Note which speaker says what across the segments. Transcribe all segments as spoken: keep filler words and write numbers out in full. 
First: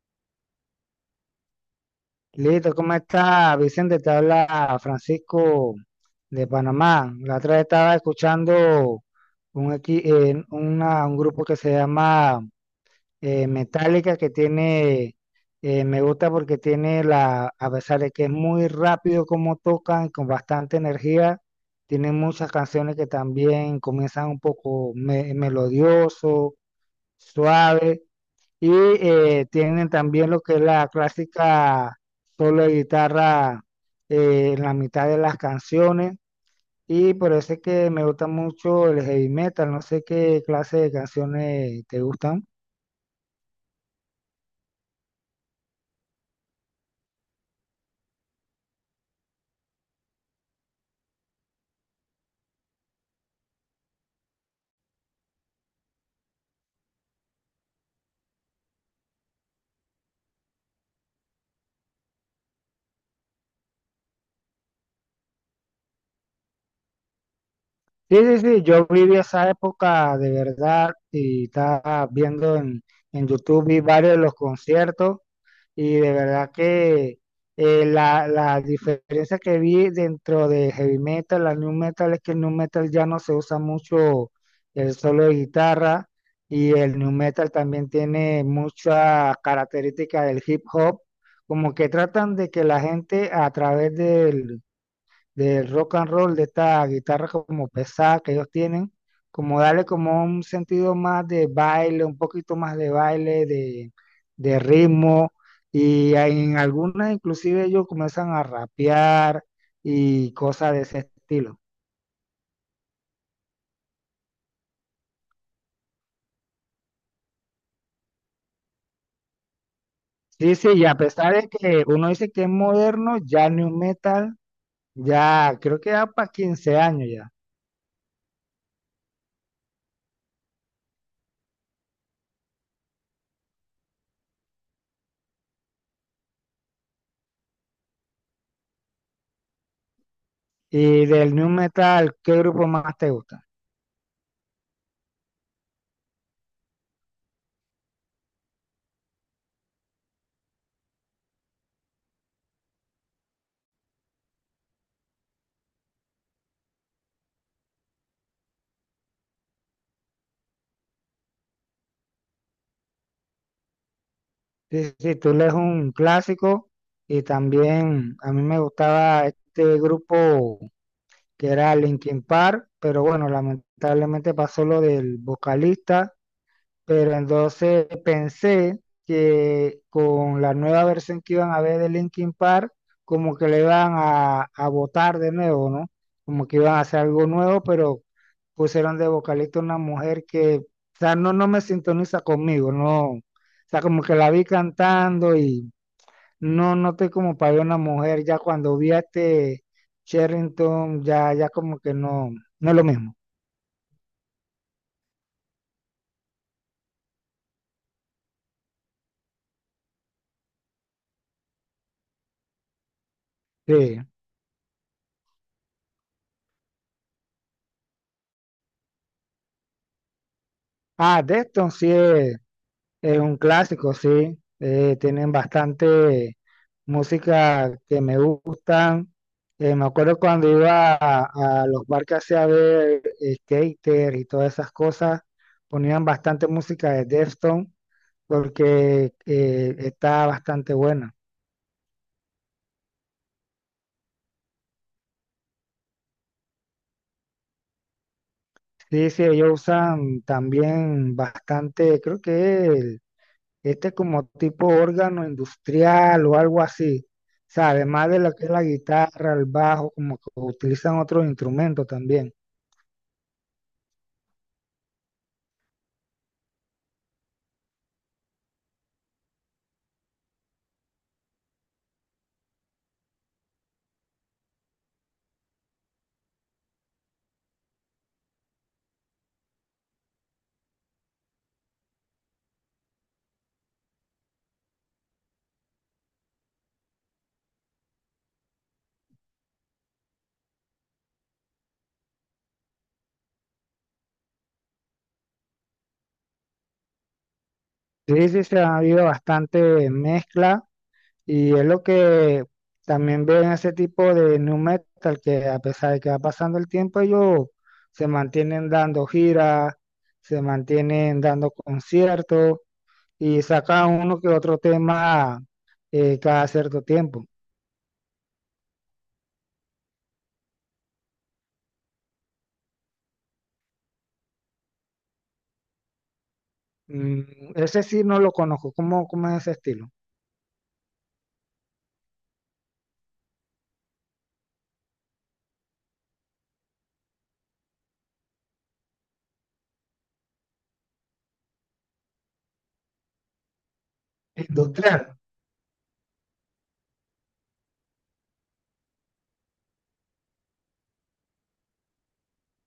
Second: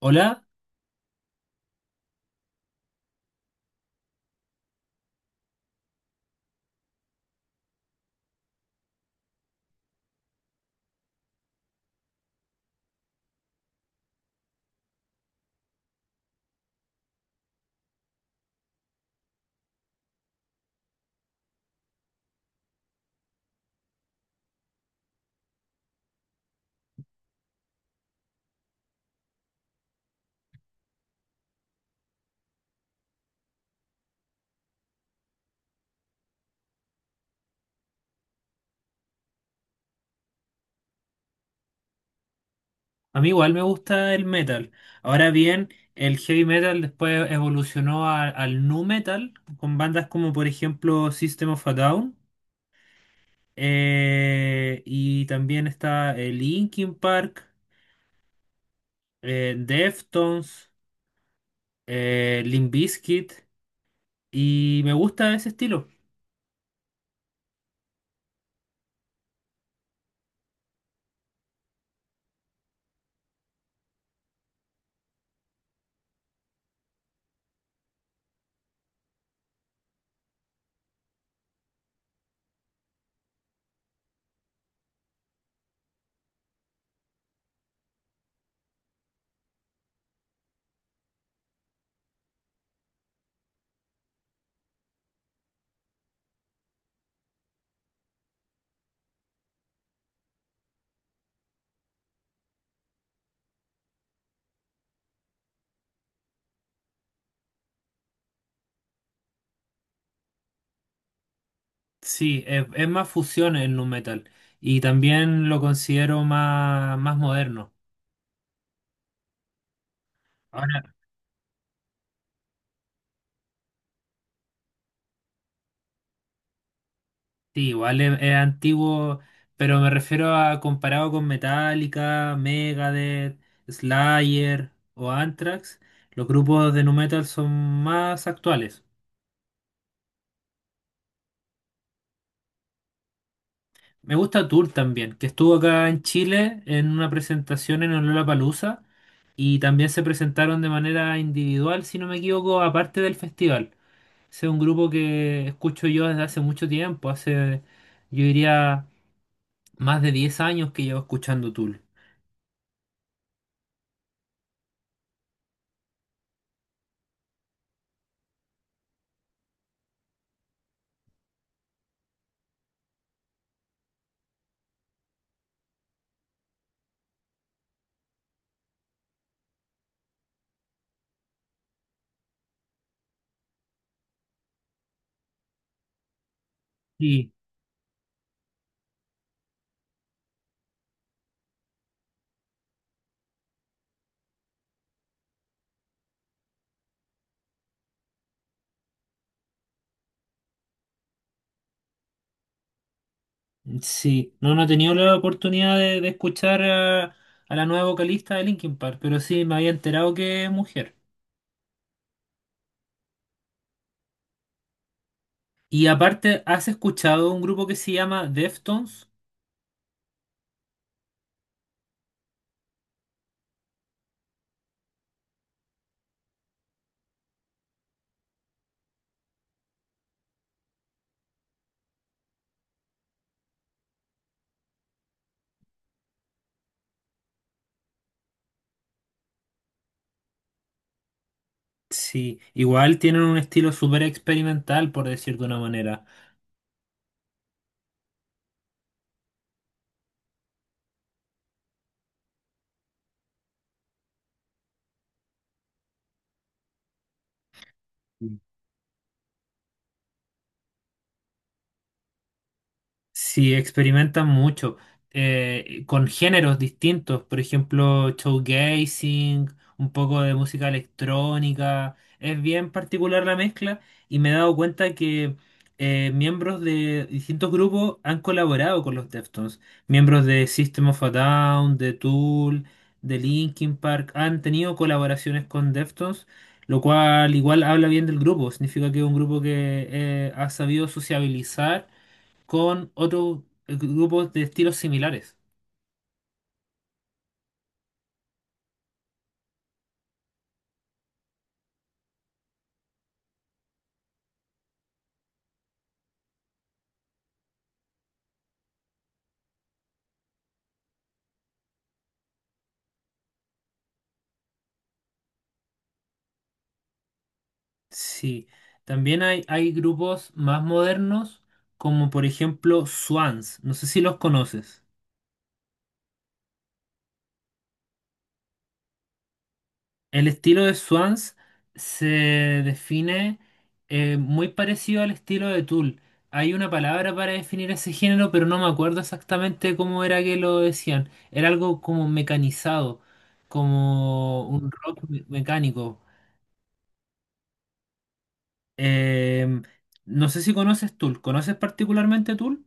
Speaker 1: Hola,
Speaker 2: Listo, ¿cómo está Vicente? Te habla Francisco de Panamá. La otra vez estaba escuchando un, equi- eh, una- un grupo que se llama eh, Metallica que tiene, eh, me gusta porque tiene la, a pesar de que es muy rápido como tocan, con bastante energía, tienen muchas canciones que también comienzan un poco me- melodioso, suave. Y eh, tienen también lo que es la clásica solo de guitarra eh, en la mitad de las canciones. Y por eso es que me gusta mucho el heavy metal. No sé qué clase de canciones te gustan.
Speaker 1: a mí igual me gusta el metal. Ahora bien, el heavy metal después evolucionó a- al nu metal con bandas como por ejemplo System of a Down eh, y también está eh, Linkin Park, eh, Deftones, eh, Limp Bizkit y me gusta ese estilo.
Speaker 2: Sí, sí, sí. Yo viví esa época de verdad y estaba viendo en, en YouTube, vi varios de los conciertos. Y de verdad que eh, la, la diferencia que vi dentro de heavy metal a new metal es que el new metal ya no se usa mucho el solo de guitarra, y el new metal también tiene mucha característica del hip hop, como que tratan de que la gente a través del del rock and roll, de esta guitarra como pesada que ellos tienen, como darle como un sentido más de baile, un poquito más de baile, de, de ritmo, y en algunas inclusive ellos comienzan a rapear y cosas de ese estilo.
Speaker 1: Sí, es, es más fusión el nu metal y también lo considero más, más moderno.
Speaker 2: Sí, sí, y a pesar de que uno dice que es moderno, ya new metal, ya creo que ya para quince años ya.
Speaker 1: Sí, igual es, es antiguo, pero me refiero a comparado con Metallica, Megadeth, Slayer o Anthrax, los grupos de nu metal son más actuales.
Speaker 2: Y del new metal, ¿qué grupo más te gusta?
Speaker 1: Me gusta Tool también, que estuvo acá en Chile en una presentación en el Lollapalooza y también se presentaron de manera individual, si no me equivoco, aparte del festival. Ese es un grupo que escucho yo desde hace mucho tiempo, hace, yo diría, más de diez años que llevo escuchando Tool.
Speaker 2: Sí, sí, Tool es un clásico y también a mí me gustaba este grupo que era Linkin Park, pero bueno, lamentablemente pasó lo del vocalista, pero entonces pensé que con la nueva versión que iban a ver de Linkin Park, como que le iban a, a botar de nuevo, ¿no? Como que iban a hacer algo
Speaker 1: Sí,
Speaker 2: nuevo, pero pusieron de vocalista una mujer que, o sea, no, no me sintoniza conmigo, no. O sea, como que la vi cantando y no noté como para ver una mujer, ya cuando vi a este Sherrington, ya, ya como que no, no es lo mismo.
Speaker 1: Sí, no, no he tenido la oportunidad de, de escuchar a, a la nueva vocalista de Linkin Park, pero sí me había enterado que es mujer.
Speaker 2: Sí.
Speaker 1: Y aparte, ¿has escuchado un grupo que se llama Deftones?
Speaker 2: Ah, Deston sí es. Es un clásico, sí. Eh, tienen bastante música que me gustan. Eh, me acuerdo cuando iba a, a los barcos a ver eh, skater y todas esas cosas, ponían bastante música de Deftones porque eh, está bastante buena.
Speaker 1: Sí, igual tienen un estilo súper experimental, por decir de una manera.
Speaker 2: Sí, sí, ellos usan también bastante, creo que este es como tipo órgano industrial o algo así, ¿sabes? Más de lo que es la guitarra, el bajo, como que utilizan otros instrumentos también.
Speaker 1: Sí, experimentan mucho eh, con géneros distintos, por ejemplo, showgazing, un poco de música electrónica. Es bien particular la mezcla y me he dado cuenta que eh, miembros de distintos grupos han colaborado con los Deftones. Miembros de System of a Down, de Tool, de Linkin Park han tenido colaboraciones con Deftones, lo cual igual habla bien del grupo. Significa que es un grupo que eh, ha sabido sociabilizar con otros grupos de estilos similares.
Speaker 2: Sí, sí, se ha habido bastante mezcla y es lo que también veo en ese tipo de nu metal, que a pesar de que va pasando el tiempo, ellos se mantienen dando giras, se mantienen dando conciertos y sacan uno que otro tema eh, cada cierto tiempo.
Speaker 1: Sí, también hay, hay grupos más modernos, como por ejemplo Swans. No sé si los conoces.
Speaker 2: Mm, ese sí no lo conozco. ¿Cómo, cómo es ese estilo?
Speaker 1: El estilo de Swans se define eh, muy parecido al estilo de Tool. Hay una palabra para definir ese género, pero no me acuerdo exactamente cómo era que lo decían. Era algo como mecanizado, como un rock
Speaker 2: Industrial.
Speaker 1: me- mecánico. Em, no sé si conoces Tool. ¿Conoces particularmente Tool?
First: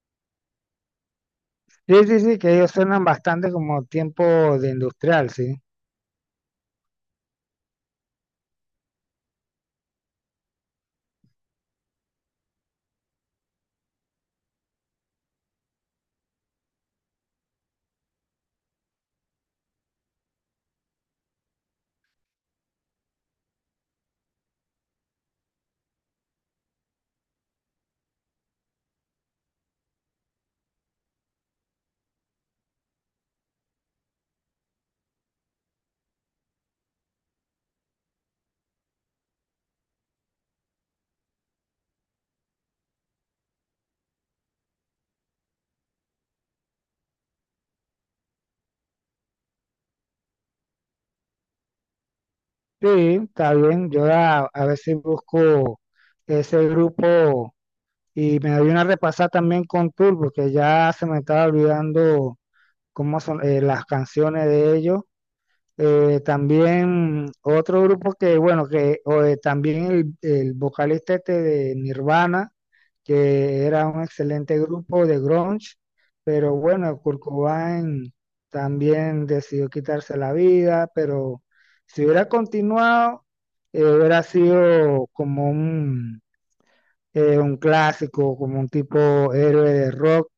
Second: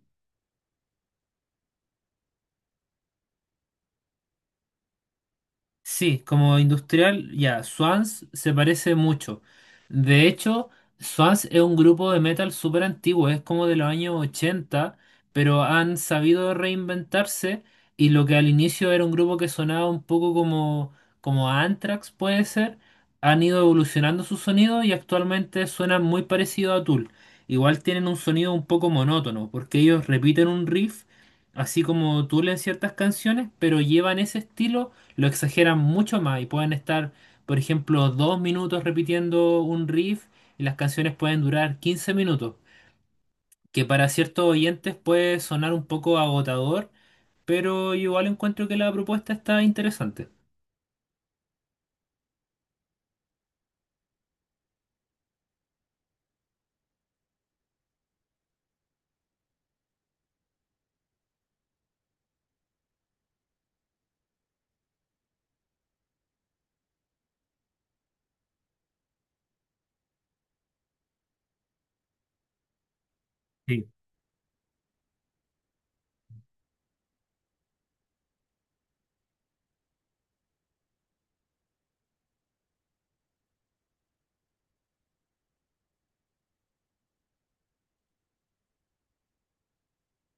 Speaker 2: Sí, sí, sí, que ellos suenan bastante como tiempo de industrial, sí.
Speaker 1: Sí, como industrial, ya, Swans se parece mucho. De hecho, Swans es un grupo de metal súper antiguo, es como de los años ochenta, pero han sabido reinventarse y lo que al inicio era un grupo que sonaba un poco como, como Anthrax, puede ser, han ido evolucionando su sonido y actualmente suenan muy parecido a Tool. Igual tienen un sonido un poco monótono, porque ellos repiten un riff, así como Tool en ciertas canciones, pero llevan ese estilo lo exageran mucho más y pueden estar, por ejemplo, dos minutos repitiendo un riff y las canciones pueden durar quince minutos, que para ciertos oyentes puede sonar un poco agotador, pero igual encuentro que la propuesta está interesante.
Speaker 2: Sí, está bien. Yo a, a ver si busco ese grupo y me doy una repasada también con Tool, porque ya se me estaba olvidando cómo son eh, las canciones de ellos. Eh, también otro grupo que, bueno, que o, eh, también el, el vocalista este de Nirvana, que era
Speaker 1: Sí,
Speaker 2: un excelente grupo de grunge, pero bueno, Kurt Cobain también decidió quitarse la vida, pero si hubiera continuado, eh, hubiera sido como un, eh, un clásico, como un tipo héroe de rock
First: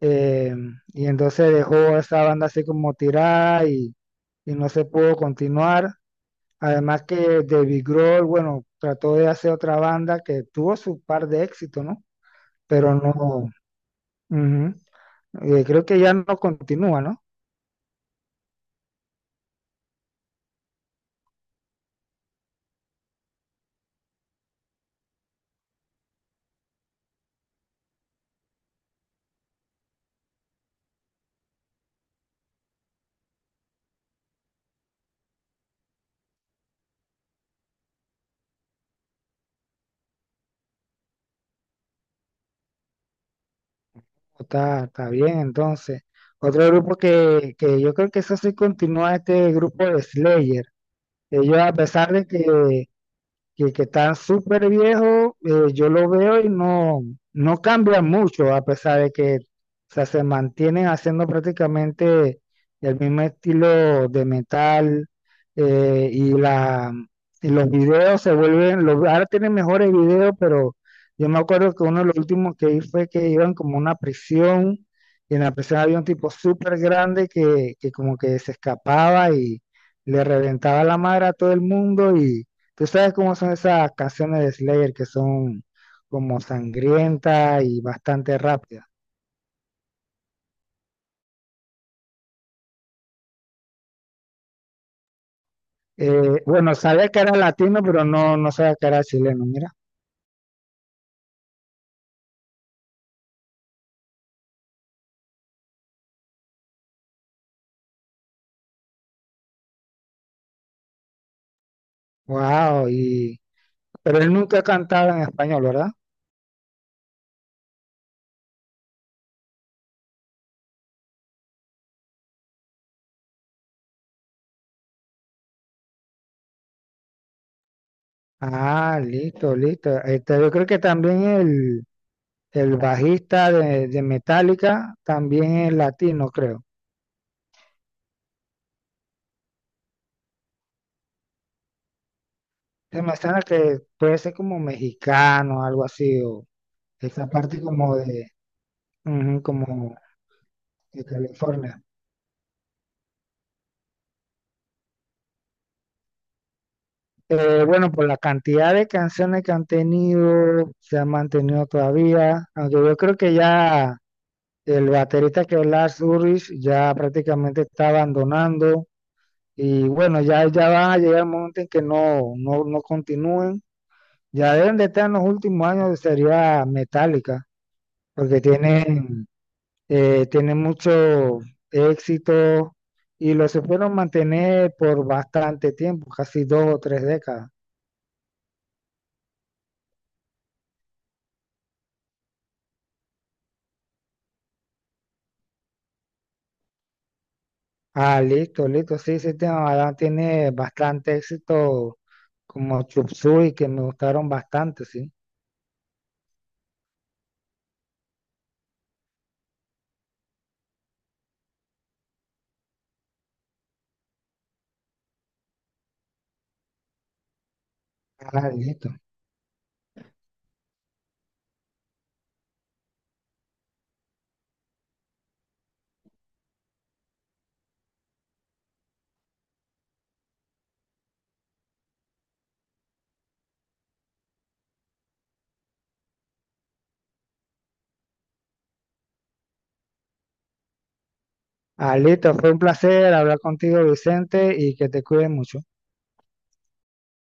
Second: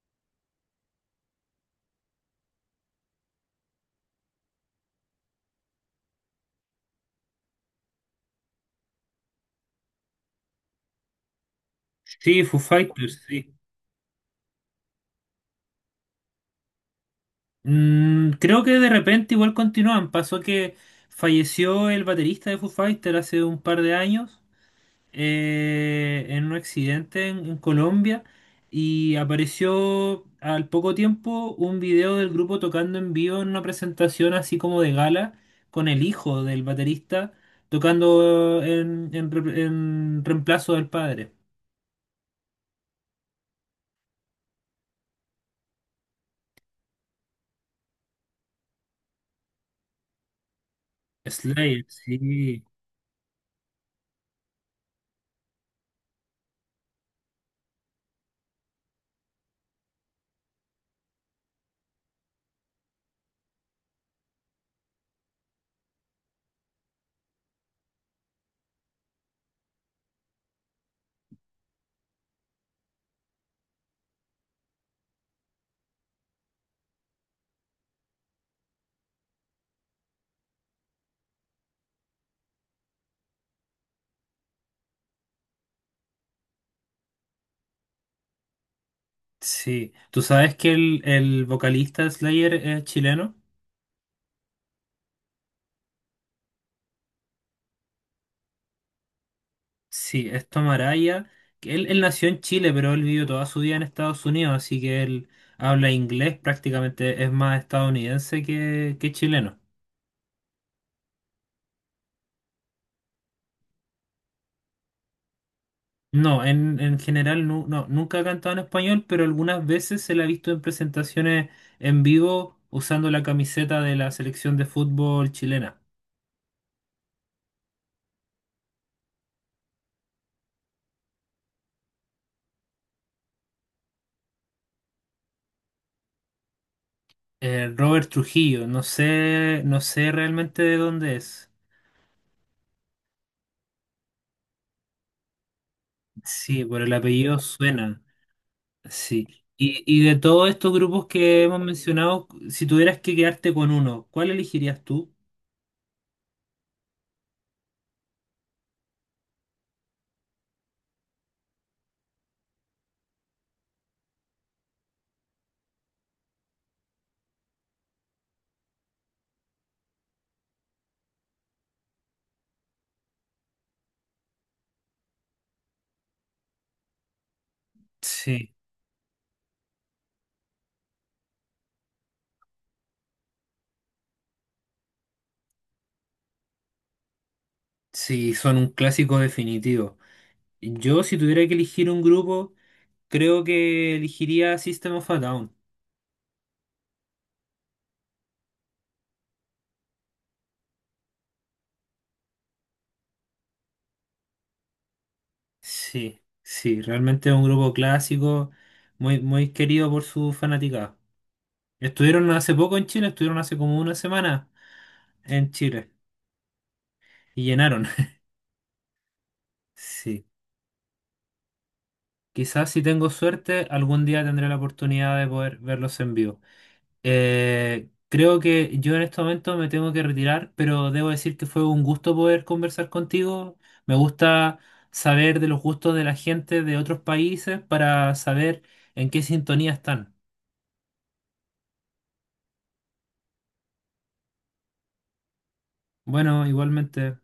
Speaker 2: eh, y entonces dejó esa banda así como tirada y, y no se pudo continuar. Además que David Grohl, bueno, trató de hacer otra banda que tuvo su par de éxito, ¿no?
Speaker 1: sí, Foo
Speaker 2: Pero no,
Speaker 1: Fighters, sí.
Speaker 2: ujú. Eh, creo que ya no continúa, ¿no?
Speaker 1: Mm, creo que de repente igual continúan. Pasó que falleció el baterista de Foo Fighters hace un par de años eh, en un accidente en, en Colombia y apareció al poco tiempo un video del grupo tocando en vivo en una presentación así como de gala con el hijo del baterista tocando en, en re- en reemplazo del padre.
Speaker 2: Está, está bien, entonces. Otro grupo que, que yo creo que eso sí continúa, este grupo de Slayer. Ellos, a
Speaker 1: Slayer,
Speaker 2: pesar de
Speaker 1: sí,
Speaker 2: que que, que está súper viejo, eh, yo lo veo y no, no cambia mucho, a pesar de que o sea, se mantienen haciendo prácticamente el mismo estilo de metal eh, y, la, y los videos se vuelven, los, ahora tienen mejores videos, pero yo me acuerdo que uno de los últimos que vi fue que iban como a una prisión y en la prisión había un tipo súper grande que, que como que se escapaba y le reventaba la madre a todo el mundo y tú sabes cómo son esas canciones de Slayer que son como sangrientas y bastante rápidas.
Speaker 1: sí. ¿Tú sabes que el, el vocalista de Slayer es chileno?
Speaker 2: Eh, bueno, sabía que era latino, pero no, no sabía que era chileno, mira.
Speaker 1: Sí, es Tom Araya, que Él, él nació en Chile, pero él vivió toda su vida en Estados Unidos, así que él habla inglés prácticamente, es más estadounidense que, que chileno.
Speaker 2: Wow, y pero él nunca ha cantado en español, ¿verdad?
Speaker 1: No, en, en general nu- no, nunca ha cantado en español, pero algunas veces se la ha visto en presentaciones en vivo usando la camiseta de la selección de fútbol chilena.
Speaker 2: Ah, listo, listo. Este, yo creo que también el, el bajista de, de Metallica también es latino, creo.
Speaker 1: Eh, Robert Trujillo, no sé, no sé realmente de dónde es.
Speaker 2: Se me suena que puede ser como mexicano, algo así, o
Speaker 1: Sí, por el
Speaker 2: esa
Speaker 1: apellido
Speaker 2: parte como
Speaker 1: suena.
Speaker 2: de,
Speaker 1: Sí.
Speaker 2: ujú,
Speaker 1: Y,
Speaker 2: como
Speaker 1: y de todos estos
Speaker 2: de
Speaker 1: grupos que hemos
Speaker 2: California.
Speaker 1: mencionado, si tuvieras que quedarte con uno, ¿cuál elegirías tú?
Speaker 2: Eh, bueno, por la cantidad de canciones que han tenido, se han mantenido todavía, aunque yo creo que ya el baterista que es Lars Ulrich ya prácticamente está abandonando y bueno, ya, ya van a llegar el momento en que no, no, no continúen, ya deben de estar en los últimos años de sería metálica, porque
Speaker 1: Sí,
Speaker 2: tienen, eh, tienen mucho éxito y lo supieron mantener por bastante tiempo, casi dos o tres décadas.
Speaker 1: sí, son un clásico definitivo. Yo, si tuviera que elegir un grupo, creo que elegiría System of a Down.
Speaker 2: Ah, listo, listo. Sí, sí, tiene, la verdad, tiene bastante éxito como Chup Suey, que me gustaron bastante, sí.
Speaker 1: Sí, sí, realmente es un grupo clásico, muy, muy querido por su fanaticada. Estuvieron hace poco en Chile, estuvieron hace como una semana en Chile y llenaron.
Speaker 2: Ah, listo.
Speaker 1: Sí, quizás si tengo suerte, algún día tendré la oportunidad de poder verlos en vivo. Eh, creo que yo en este momento me tengo que retirar, pero debo decir que fue un gusto poder conversar contigo. Me gusta saber de los gustos de la gente de otros países para saber en qué sintonía están.
Speaker 2: Ah, listo. Fue un placer hablar contigo, Vicente, y que te cuides mucho.
Speaker 1: Bueno, igualmente.